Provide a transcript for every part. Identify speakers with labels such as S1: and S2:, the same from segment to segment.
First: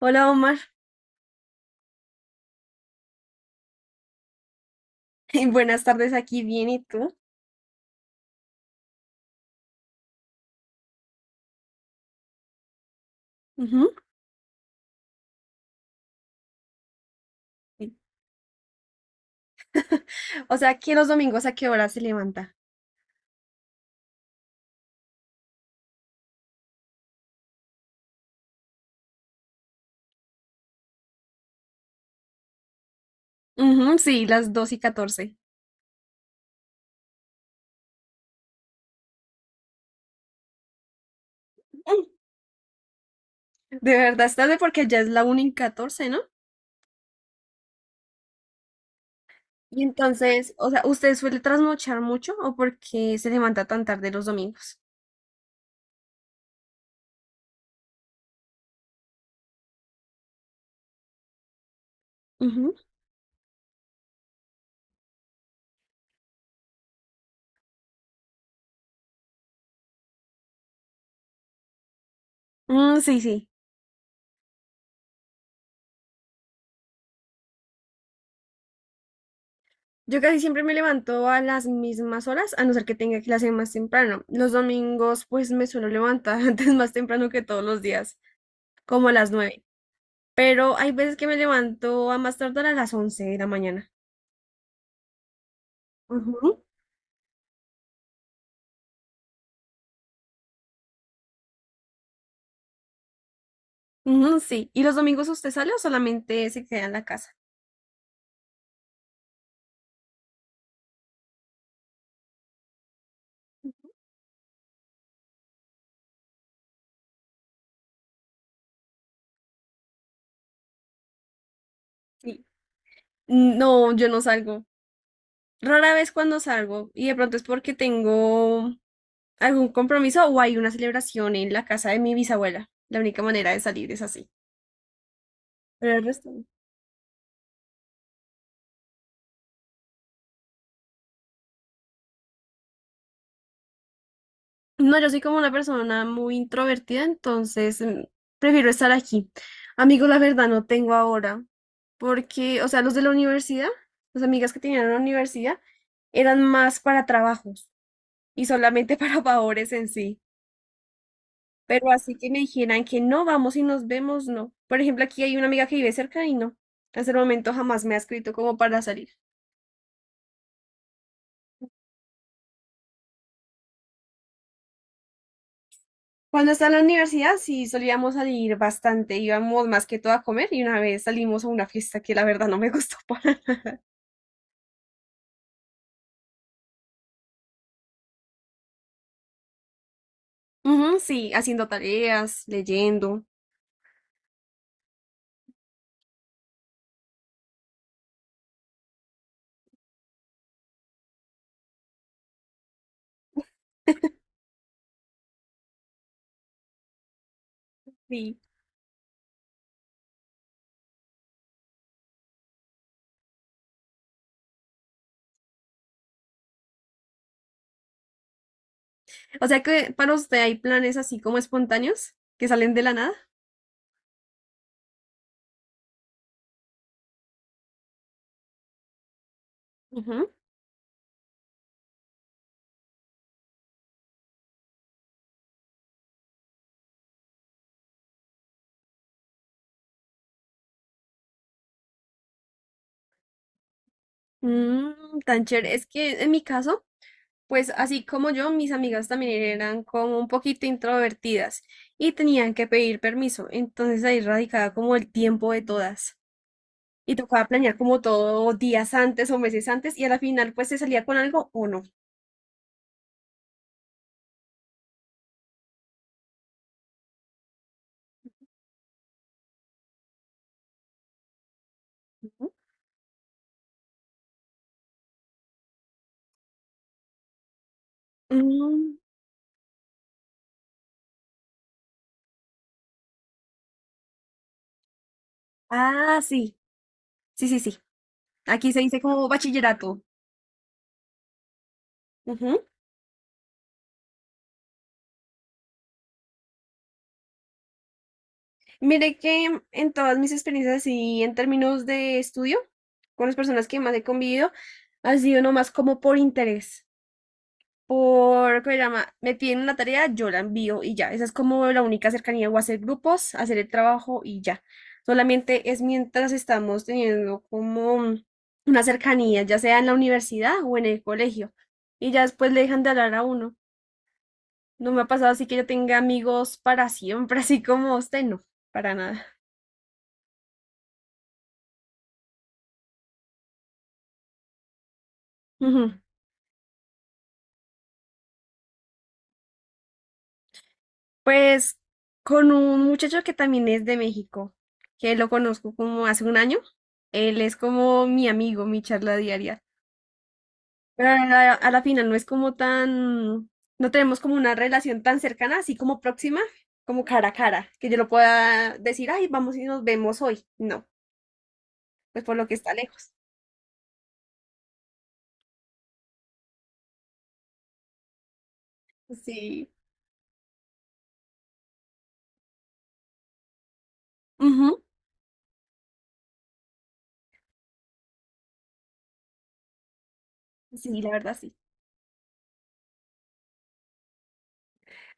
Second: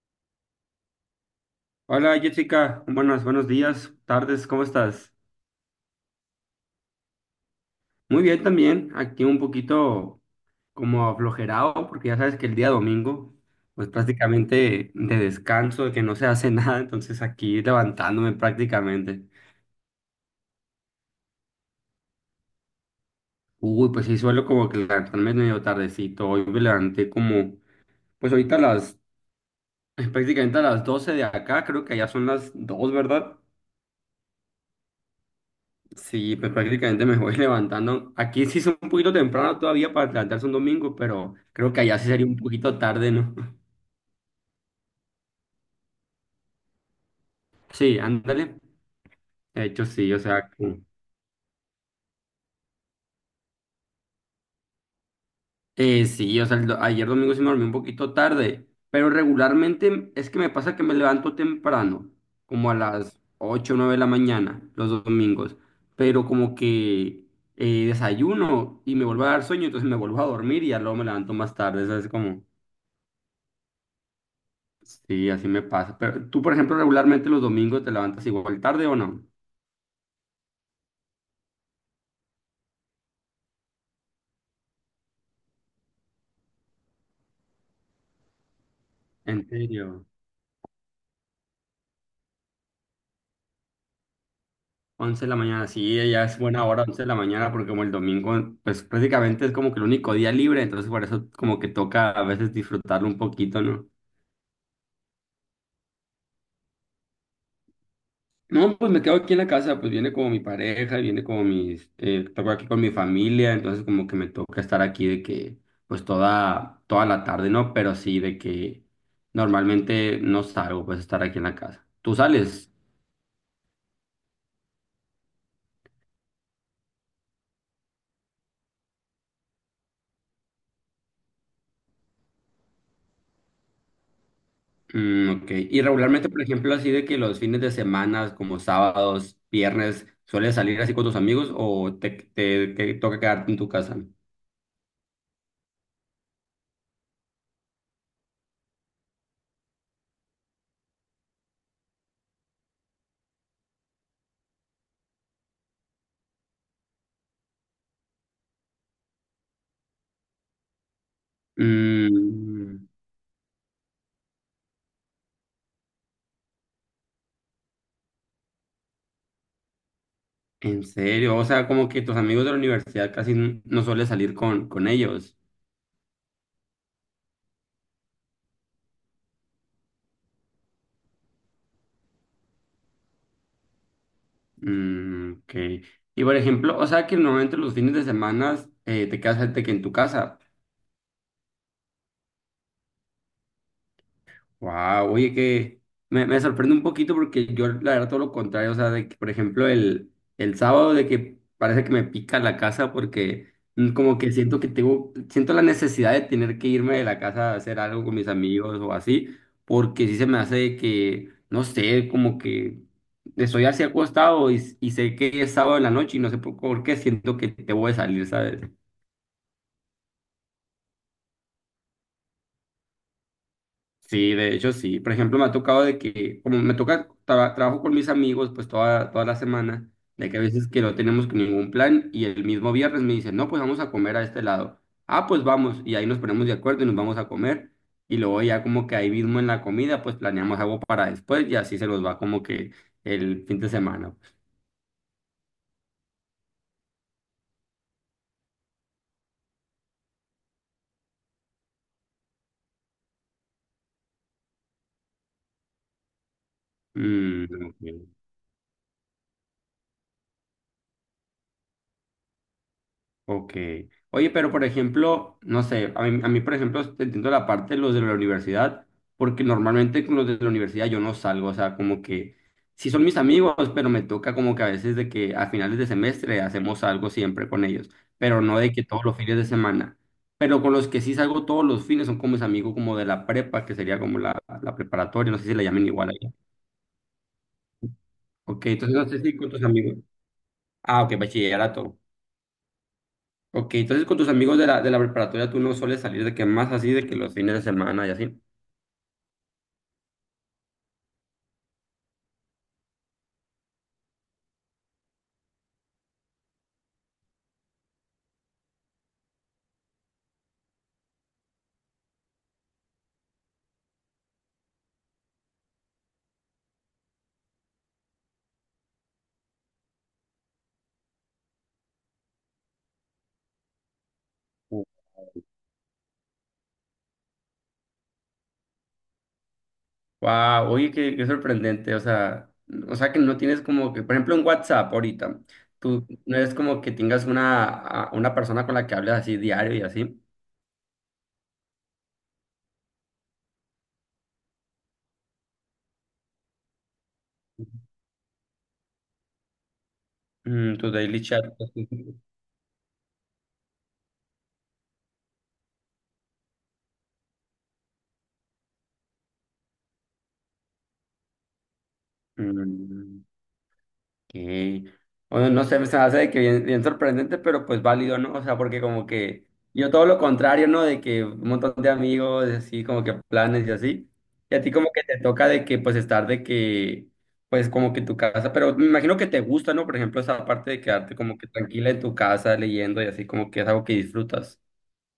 S1: Hola Omar,
S2: Hola Jessica. Buenas, buenos días, tardes, ¿cómo estás?
S1: buenas tardes aquí, bien, ¿y tú?
S2: Muy bien también, aquí un poquito como aflojerado, porque ya sabes que el día domingo, pues
S1: Ujú.
S2: prácticamente de descanso, de que no se hace nada, entonces aquí levantándome prácticamente.
S1: O sea, ¿que los domingos a qué hora se levanta?
S2: Uy, pues sí, suelo como que levantarme medio tardecito, hoy me levanté como, pues ahorita a las, prácticamente a las 12 de acá, creo que ya son las 2, ¿verdad?
S1: Ujú, sí, las 2 y catorce.
S2: Sí, pues prácticamente me voy levantando. Aquí sí es un poquito temprano todavía para levantarse un domingo, pero creo que allá sí sería un poquito tarde, ¿no?
S1: De verdad, es tarde porque ya es la 1:14, ¿no?
S2: Sí, ándale. De
S1: Y
S2: hecho, sí, o sea,
S1: entonces, o
S2: que-
S1: sea, ¿usted suele trasnochar mucho o por qué se levanta tan tarde los domingos?
S2: sí, o sea, el do- ayer domingo sí me dormí un poquito tarde, pero regularmente es que me pasa que me levanto temprano, como
S1: Ujú.
S2: a las 8 o 9 de la mañana, los dos domingos, pero como que desayuno y me vuelvo a dar sueño, entonces me vuelvo a dormir y ya luego me levanto más tarde, ¿sabes? Como...
S1: Mm, sí, sí.
S2: Sí, así me pasa. Pero tú, por ejemplo, regularmente los domingos te levantas igual tarde o no?
S1: Yo casi siempre me levanto a las mismas horas, a no ser que tenga clase más temprano. Los domingos, pues me suelo levantar antes más temprano que todos los días, como a las
S2: En
S1: nueve.
S2: serio.
S1: Pero hay veces que me levanto a más tardar a las 11 de la mañana.
S2: Once de la mañana, sí, ya es
S1: Ujú,
S2: buena hora, 11 de la mañana, porque como el domingo, pues prácticamente es como que el único día libre, entonces por eso como que toca a veces disfrutarlo un poquito, ¿no?
S1: ujú, sí. ¿Y los domingos usted sale o solamente se queda en la casa?
S2: No, pues me quedo aquí en la casa, pues viene como mi pareja, viene como mis, toco aquí con mi familia, entonces como que me toca estar aquí de que, pues toda la tarde, ¿no? Pero sí de que normalmente no salgo, pues estar aquí en la casa. ¿Tú
S1: Sí.
S2: sales?
S1: No, yo no salgo. Rara vez cuando salgo, y de pronto es porque tengo algún compromiso o hay una celebración en la casa de mi bisabuela. La única manera de salir es así.
S2: Mm, ok. Y
S1: Pero el
S2: regularmente,
S1: resto.
S2: por ejemplo, así de que los fines de semana, como sábados, viernes, ¿sueles salir así con tus amigos o te toca quedarte en tu casa?
S1: No, yo soy como una persona muy introvertida, entonces prefiero estar aquí. Amigos, la verdad no tengo ahora, porque, o sea, los de la universidad, las amigas que tenían en la universidad, eran más para trabajos y solamente para favores en sí. Pero así que me dijeran
S2: Mm,
S1: que no vamos y nos vemos, no. Por ejemplo, aquí hay una amiga que vive cerca y no. Hasta el momento jamás me ha escrito como para salir.
S2: en serio, o sea, como que tus amigos de la universidad casi n- no sueles salir con ellos.
S1: Cuando estaba en la universidad sí solíamos salir bastante, íbamos más que todo a comer y una vez salimos a una fiesta que la verdad no me gustó para.
S2: Mm, ok. Y por ejemplo, o sea que normalmente los fines de semana te quedas de que en tu casa.
S1: Ujú, sí, haciendo tareas, leyendo.
S2: Wow, oye, que me sorprende un poquito porque yo, la verdad, todo lo contrario, o sea, de que, por ejemplo, el sábado de que parece que me pica la casa porque como que siento que tengo, siento la necesidad de tener que irme de la casa a hacer algo con mis
S1: Sí.
S2: amigos o así, porque sí se me hace de que, no sé, como que estoy así acostado y sé que es sábado en la noche y no sé por qué siento que te voy a salir, ¿sabes?
S1: O sea que para usted hay planes así como espontáneos que salen de la nada.
S2: Sí, de hecho sí. Por ejemplo, me ha tocado de que, como me toca, tra- trabajo con mis amigos pues toda la semana, de
S1: Ujú.
S2: que a veces que no tenemos ningún plan y el mismo viernes me dicen, no, pues vamos a comer a este lado. Ah, pues vamos. Y ahí nos ponemos de acuerdo y nos vamos a comer. Y luego ya como que ahí mismo en la comida pues planeamos algo para después y así se nos va como que el fin de semana, pues.
S1: Mm, tan chévere. Es que en mi caso, pues así como yo, mis amigas también eran como un poquito introvertidas y tenían que pedir permiso. Entonces ahí radicaba como el tiempo de todas. Y tocaba
S2: Mm,
S1: planear como
S2: ok.
S1: todo días antes o meses antes y a la final pues se salía con algo o no.
S2: Ok. Oye, pero por ejemplo, no sé, a mí, por ejemplo, te entiendo la parte de los de la universidad, porque normalmente con los de la universidad yo no salgo, o sea, como que
S1: Ujú.
S2: sí son mis amigos, pero me toca como que a veces de que a finales de semestre hacemos algo siempre con ellos, pero no de que
S1: Mm,
S2: todos los fines de semana. Pero con los que sí salgo todos los fines son como mis amigos como de la prepa, que sería como la preparatoria, no sé si la llamen igual
S1: ah,
S2: allá.
S1: sí, sí, sí, sí.
S2: Ok,
S1: Aquí se
S2: entonces
S1: dice
S2: no sé
S1: como
S2: si con tus amigos.
S1: bachillerato.
S2: Ah, ok, bachillerato.
S1: Ujú.
S2: Ok, entonces con tus amigos de de la preparatoria tú no sueles salir de que más así, de que los fines de semana y así.
S1: Mire que en todas mis experiencias y en términos de estudio, con las personas que más he convivido, ha sido nomás como por interés. Por, ¿cómo se llama? Me piden una tarea, yo la envío y ya. Esa es como la única cercanía, o hacer grupos, hacer el trabajo y ya. Solamente es mientras estamos teniendo como una cercanía, ya sea en la universidad o en el colegio. Y ya después le dejan de hablar a uno. No me ha pasado así que yo tenga amigos para siempre, así como usted, no, para nada.
S2: Wow, oye, qué sorprendente, o sea que no tienes como que, por ejemplo, en WhatsApp ahorita,
S1: Ujú.
S2: tú no es como que tengas una, a- una persona con la que hables así diario y así.
S1: Pues con un muchacho que también es de México, que lo conozco como hace un año. Él es como mi amigo, mi charla diaria.
S2: Mm, tu
S1: Pero
S2: daily
S1: a
S2: chat.
S1: la, a la final no es como tan, no tenemos como una relación tan cercana, así como próxima, como cara a cara, que yo lo pueda decir, ay, vamos y nos vemos hoy. No, pues por lo que está lejos.
S2: Mm. Que, bueno, no sé, se me hace de que bien, bien sorprendente, pero pues válido, ¿no? O sea, porque como que
S1: Sí.
S2: yo todo lo contrario, ¿no? De que un montón de amigos, así, como que planes y así. Y a ti
S1: Ujú.
S2: como que te toca de que, pues, estar de que, pues, como que en tu casa, pero me imagino que te gusta, ¿no? Por ejemplo, esa parte de
S1: Sí, la
S2: quedarte
S1: verdad
S2: como que
S1: sí.
S2: tranquila en tu casa leyendo y así, como que es algo que disfrutas.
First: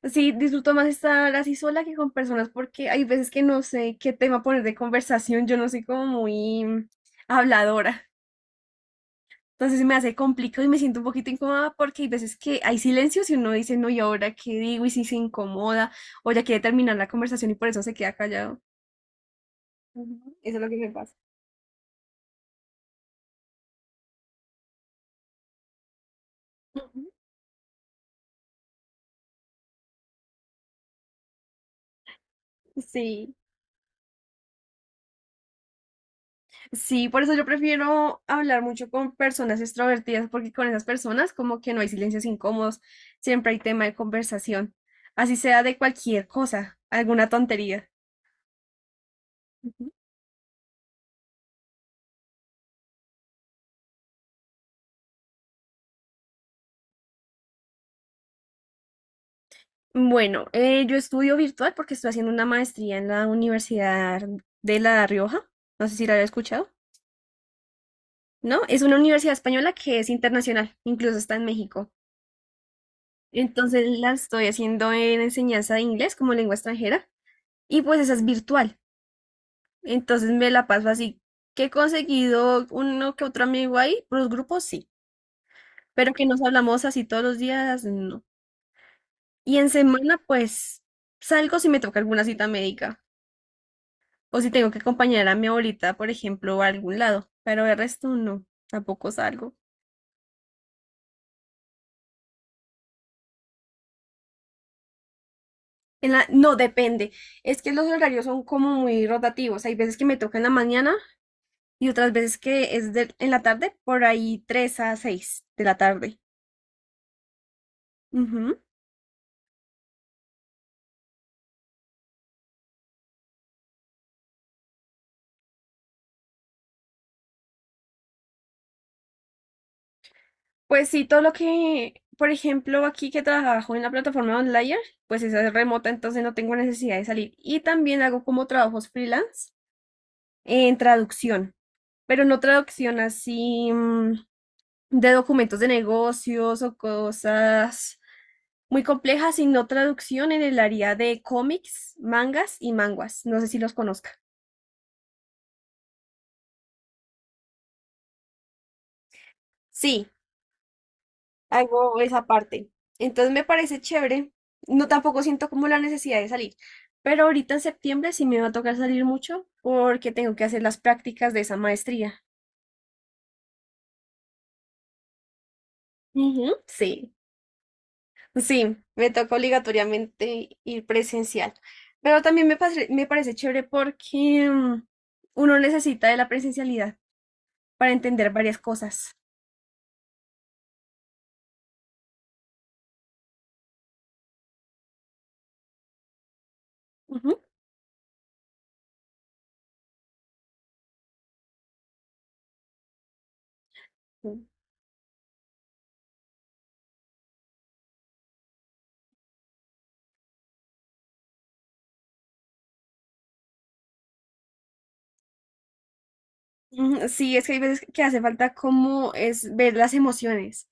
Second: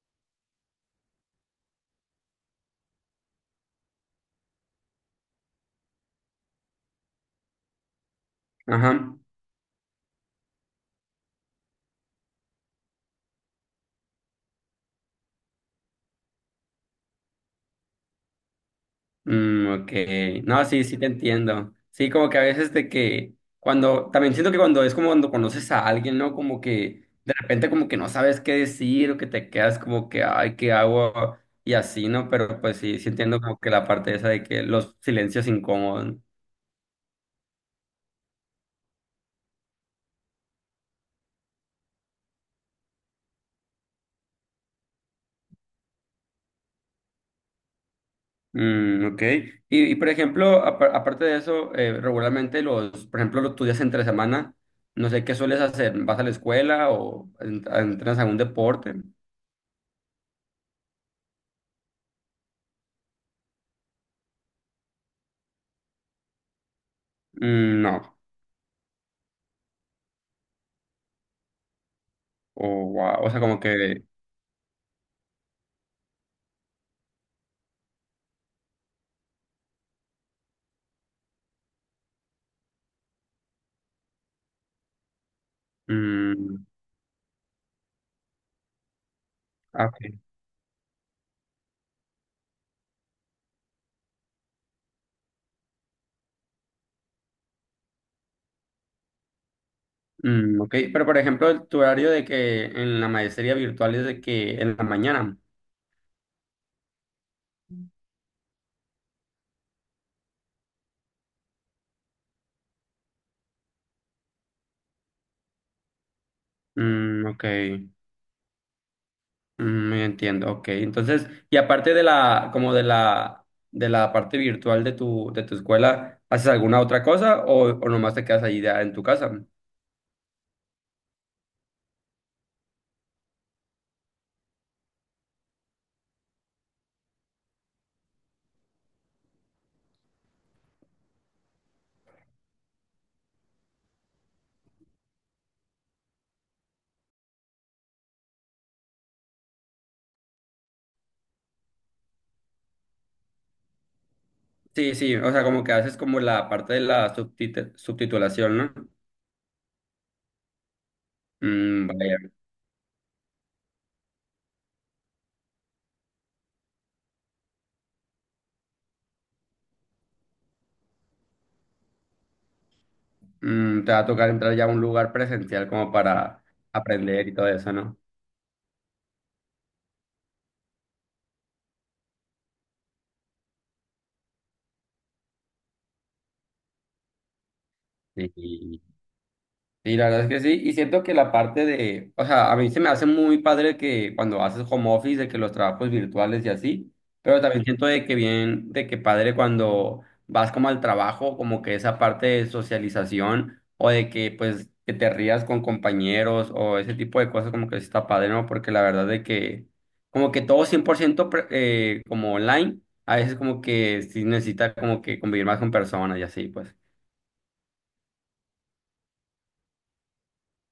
S1: Sí, disfruto más estar así sola que con personas porque hay veces que no sé qué tema poner de conversación, yo no soy como muy habladora.
S2: Ajá.
S1: Entonces se me hace complicado y me siento un poquito incómoda porque hay veces que hay silencios y uno dice, no, ¿y ahora qué digo? Y si se incomoda o ya quiere terminar la conversación y por eso se queda callado.
S2: Mm, ok.
S1: Ujú. Eso es
S2: No,
S1: lo que
S2: sí,
S1: me
S2: sí te
S1: pasa.
S2: entiendo. Sí, como que a veces de que cuando, también siento que cuando es como cuando conoces a alguien, ¿no? Como que
S1: Ujú.
S2: de repente como que no sabes qué decir o que te quedas como que, ay, ¿qué hago? Y así, ¿no? Pero pues sí, sí
S1: Sí,
S2: entiendo como que la parte esa de que los silencios incómodos.
S1: sí, por eso yo prefiero hablar mucho con personas extrovertidas porque con esas personas como que no hay silencios incómodos, siempre hay tema de conversación, así sea de cualquier cosa, alguna tontería.
S2: Mm, ok. Por ejemplo, apa- aparte de eso, regularmente los, por ejemplo, los estudias entre semana, no sé qué sueles hacer, ¿vas a la escuela o en- entrenas algún deporte?
S1: Bueno, yo estudio virtual porque estoy haciendo una maestría en la Universidad de La Rioja. No sé si la había escuchado.
S2: Mm, no.
S1: No, es una universidad española que es internacional, incluso está en México.
S2: O, wow, o sea, como
S1: Entonces
S2: que...
S1: la estoy haciendo en enseñanza de inglés como lengua extranjera y pues esa es virtual. Entonces me la paso así que he conseguido uno que otro amigo ahí, por los grupos sí, pero que nos
S2: Mm,
S1: hablamos así todos los días, no. Y en
S2: ah, ok.
S1: semana pues salgo si me toca alguna cita médica. O si tengo que acompañar a mi abuelita, por ejemplo, a algún lado. Pero el resto no, tampoco salgo.
S2: Mm, ok, pero por ejemplo, tu horario de que en la maestría virtual es de que en la mañana.
S1: No, depende. Es que los horarios son como muy rotativos. Hay veces que me toca en la mañana y otras veces que es en la tarde, por ahí 3 a 6 de la tarde.
S2: Mm, ok,
S1: Ujú.
S2: mm, entiendo, ok. Entonces, y aparte de la, como de de la parte virtual de de tu escuela, ¿haces alguna otra cosa o nomás te quedas ahí ya en tu casa?
S1: Pues sí, todo lo que, por ejemplo, aquí que trabajo en la plataforma online, pues esa es remota, entonces no tengo necesidad de salir. Y también hago como trabajos freelance en traducción, pero no traducción así, de documentos de negocios o cosas muy complejas, sino traducción en el área de cómics, mangas y manguas. No sé si los conozca.
S2: Sí, sí, o sea, como que haces como la parte de la subtit- subtitulación, ¿no?
S1: Sí,
S2: Mm,
S1: hago
S2: vaya.
S1: esa parte. Entonces me parece chévere. No tampoco siento como la necesidad de salir. Pero ahorita en septiembre sí me va a tocar salir mucho porque tengo que hacer las prácticas de esa maestría.
S2: Mm, te va a tocar entrar ya a un lugar presencial como para
S1: Ujú. Sí.
S2: aprender y todo eso, ¿no?
S1: Sí, me toca obligatoriamente ir presencial. Pero también me parece chévere porque uno necesita de la presencialidad para entender varias
S2: Sí,
S1: cosas.
S2: sí, la verdad es que sí, y siento que la parte de, o sea, a mí se me hace muy padre que cuando haces home office, de que los trabajos virtuales y así, pero
S1: Ujú.
S2: también siento de que bien, de que padre cuando vas como al trabajo, como que esa parte de socialización o de que
S1: Ujú.
S2: pues que te rías con compañeros o ese tipo de cosas como que sí está padre, ¿no? Porque la verdad de que como que todo 100% pre- como online, a veces como que sí necesita como que convivir más con personas y así, pues.
S1: Sí, es que hay veces que hace falta como es ver las emociones,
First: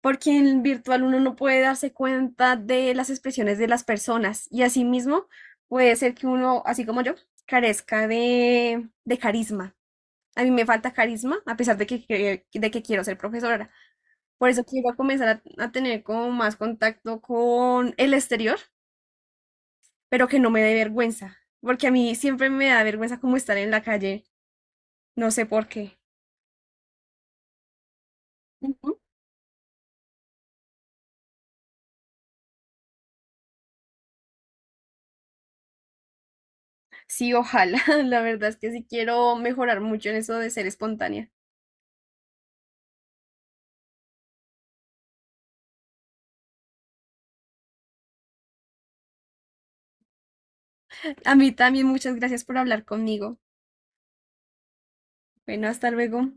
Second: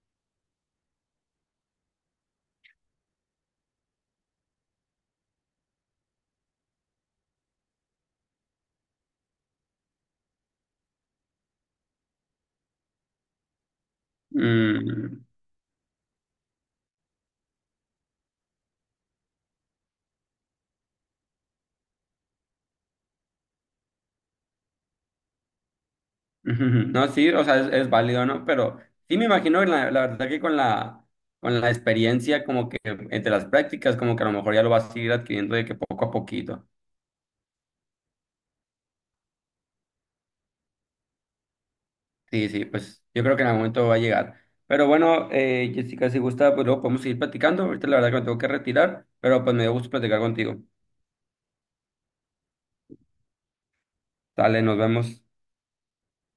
S1: porque en virtual uno no puede darse cuenta de las expresiones de las personas y asimismo puede ser que uno, así como yo, carezca de carisma. A mí me falta carisma, a pesar de que quiero ser profesora. Por eso quiero
S2: Mm.
S1: comenzar a tener como más contacto con el exterior, pero que no me dé vergüenza, porque a mí siempre me da vergüenza como estar en la calle, no sé por qué.
S2: Ujú, ujú. No, sí, o sea, es válido, ¿no? Pero
S1: Ujú.
S2: sí me imagino, la verdad que con con la experiencia, como que entre las prácticas, como que a lo mejor ya lo vas a ir adquiriendo de que poco a poquito.
S1: Sí, ojalá, la verdad es que sí quiero mejorar mucho en eso de ser espontánea.
S2: Sí, sí, pues yo creo que en algún momento va a llegar. Pero bueno, Jessica, si gusta, pues luego podemos seguir platicando. Ahorita la verdad que me tengo que retirar, pero pues me dio gusto platicar contigo.
S1: A mí también muchas gracias por hablar conmigo.
S2: Dale, nos vemos.
S1: Bueno, hasta luego.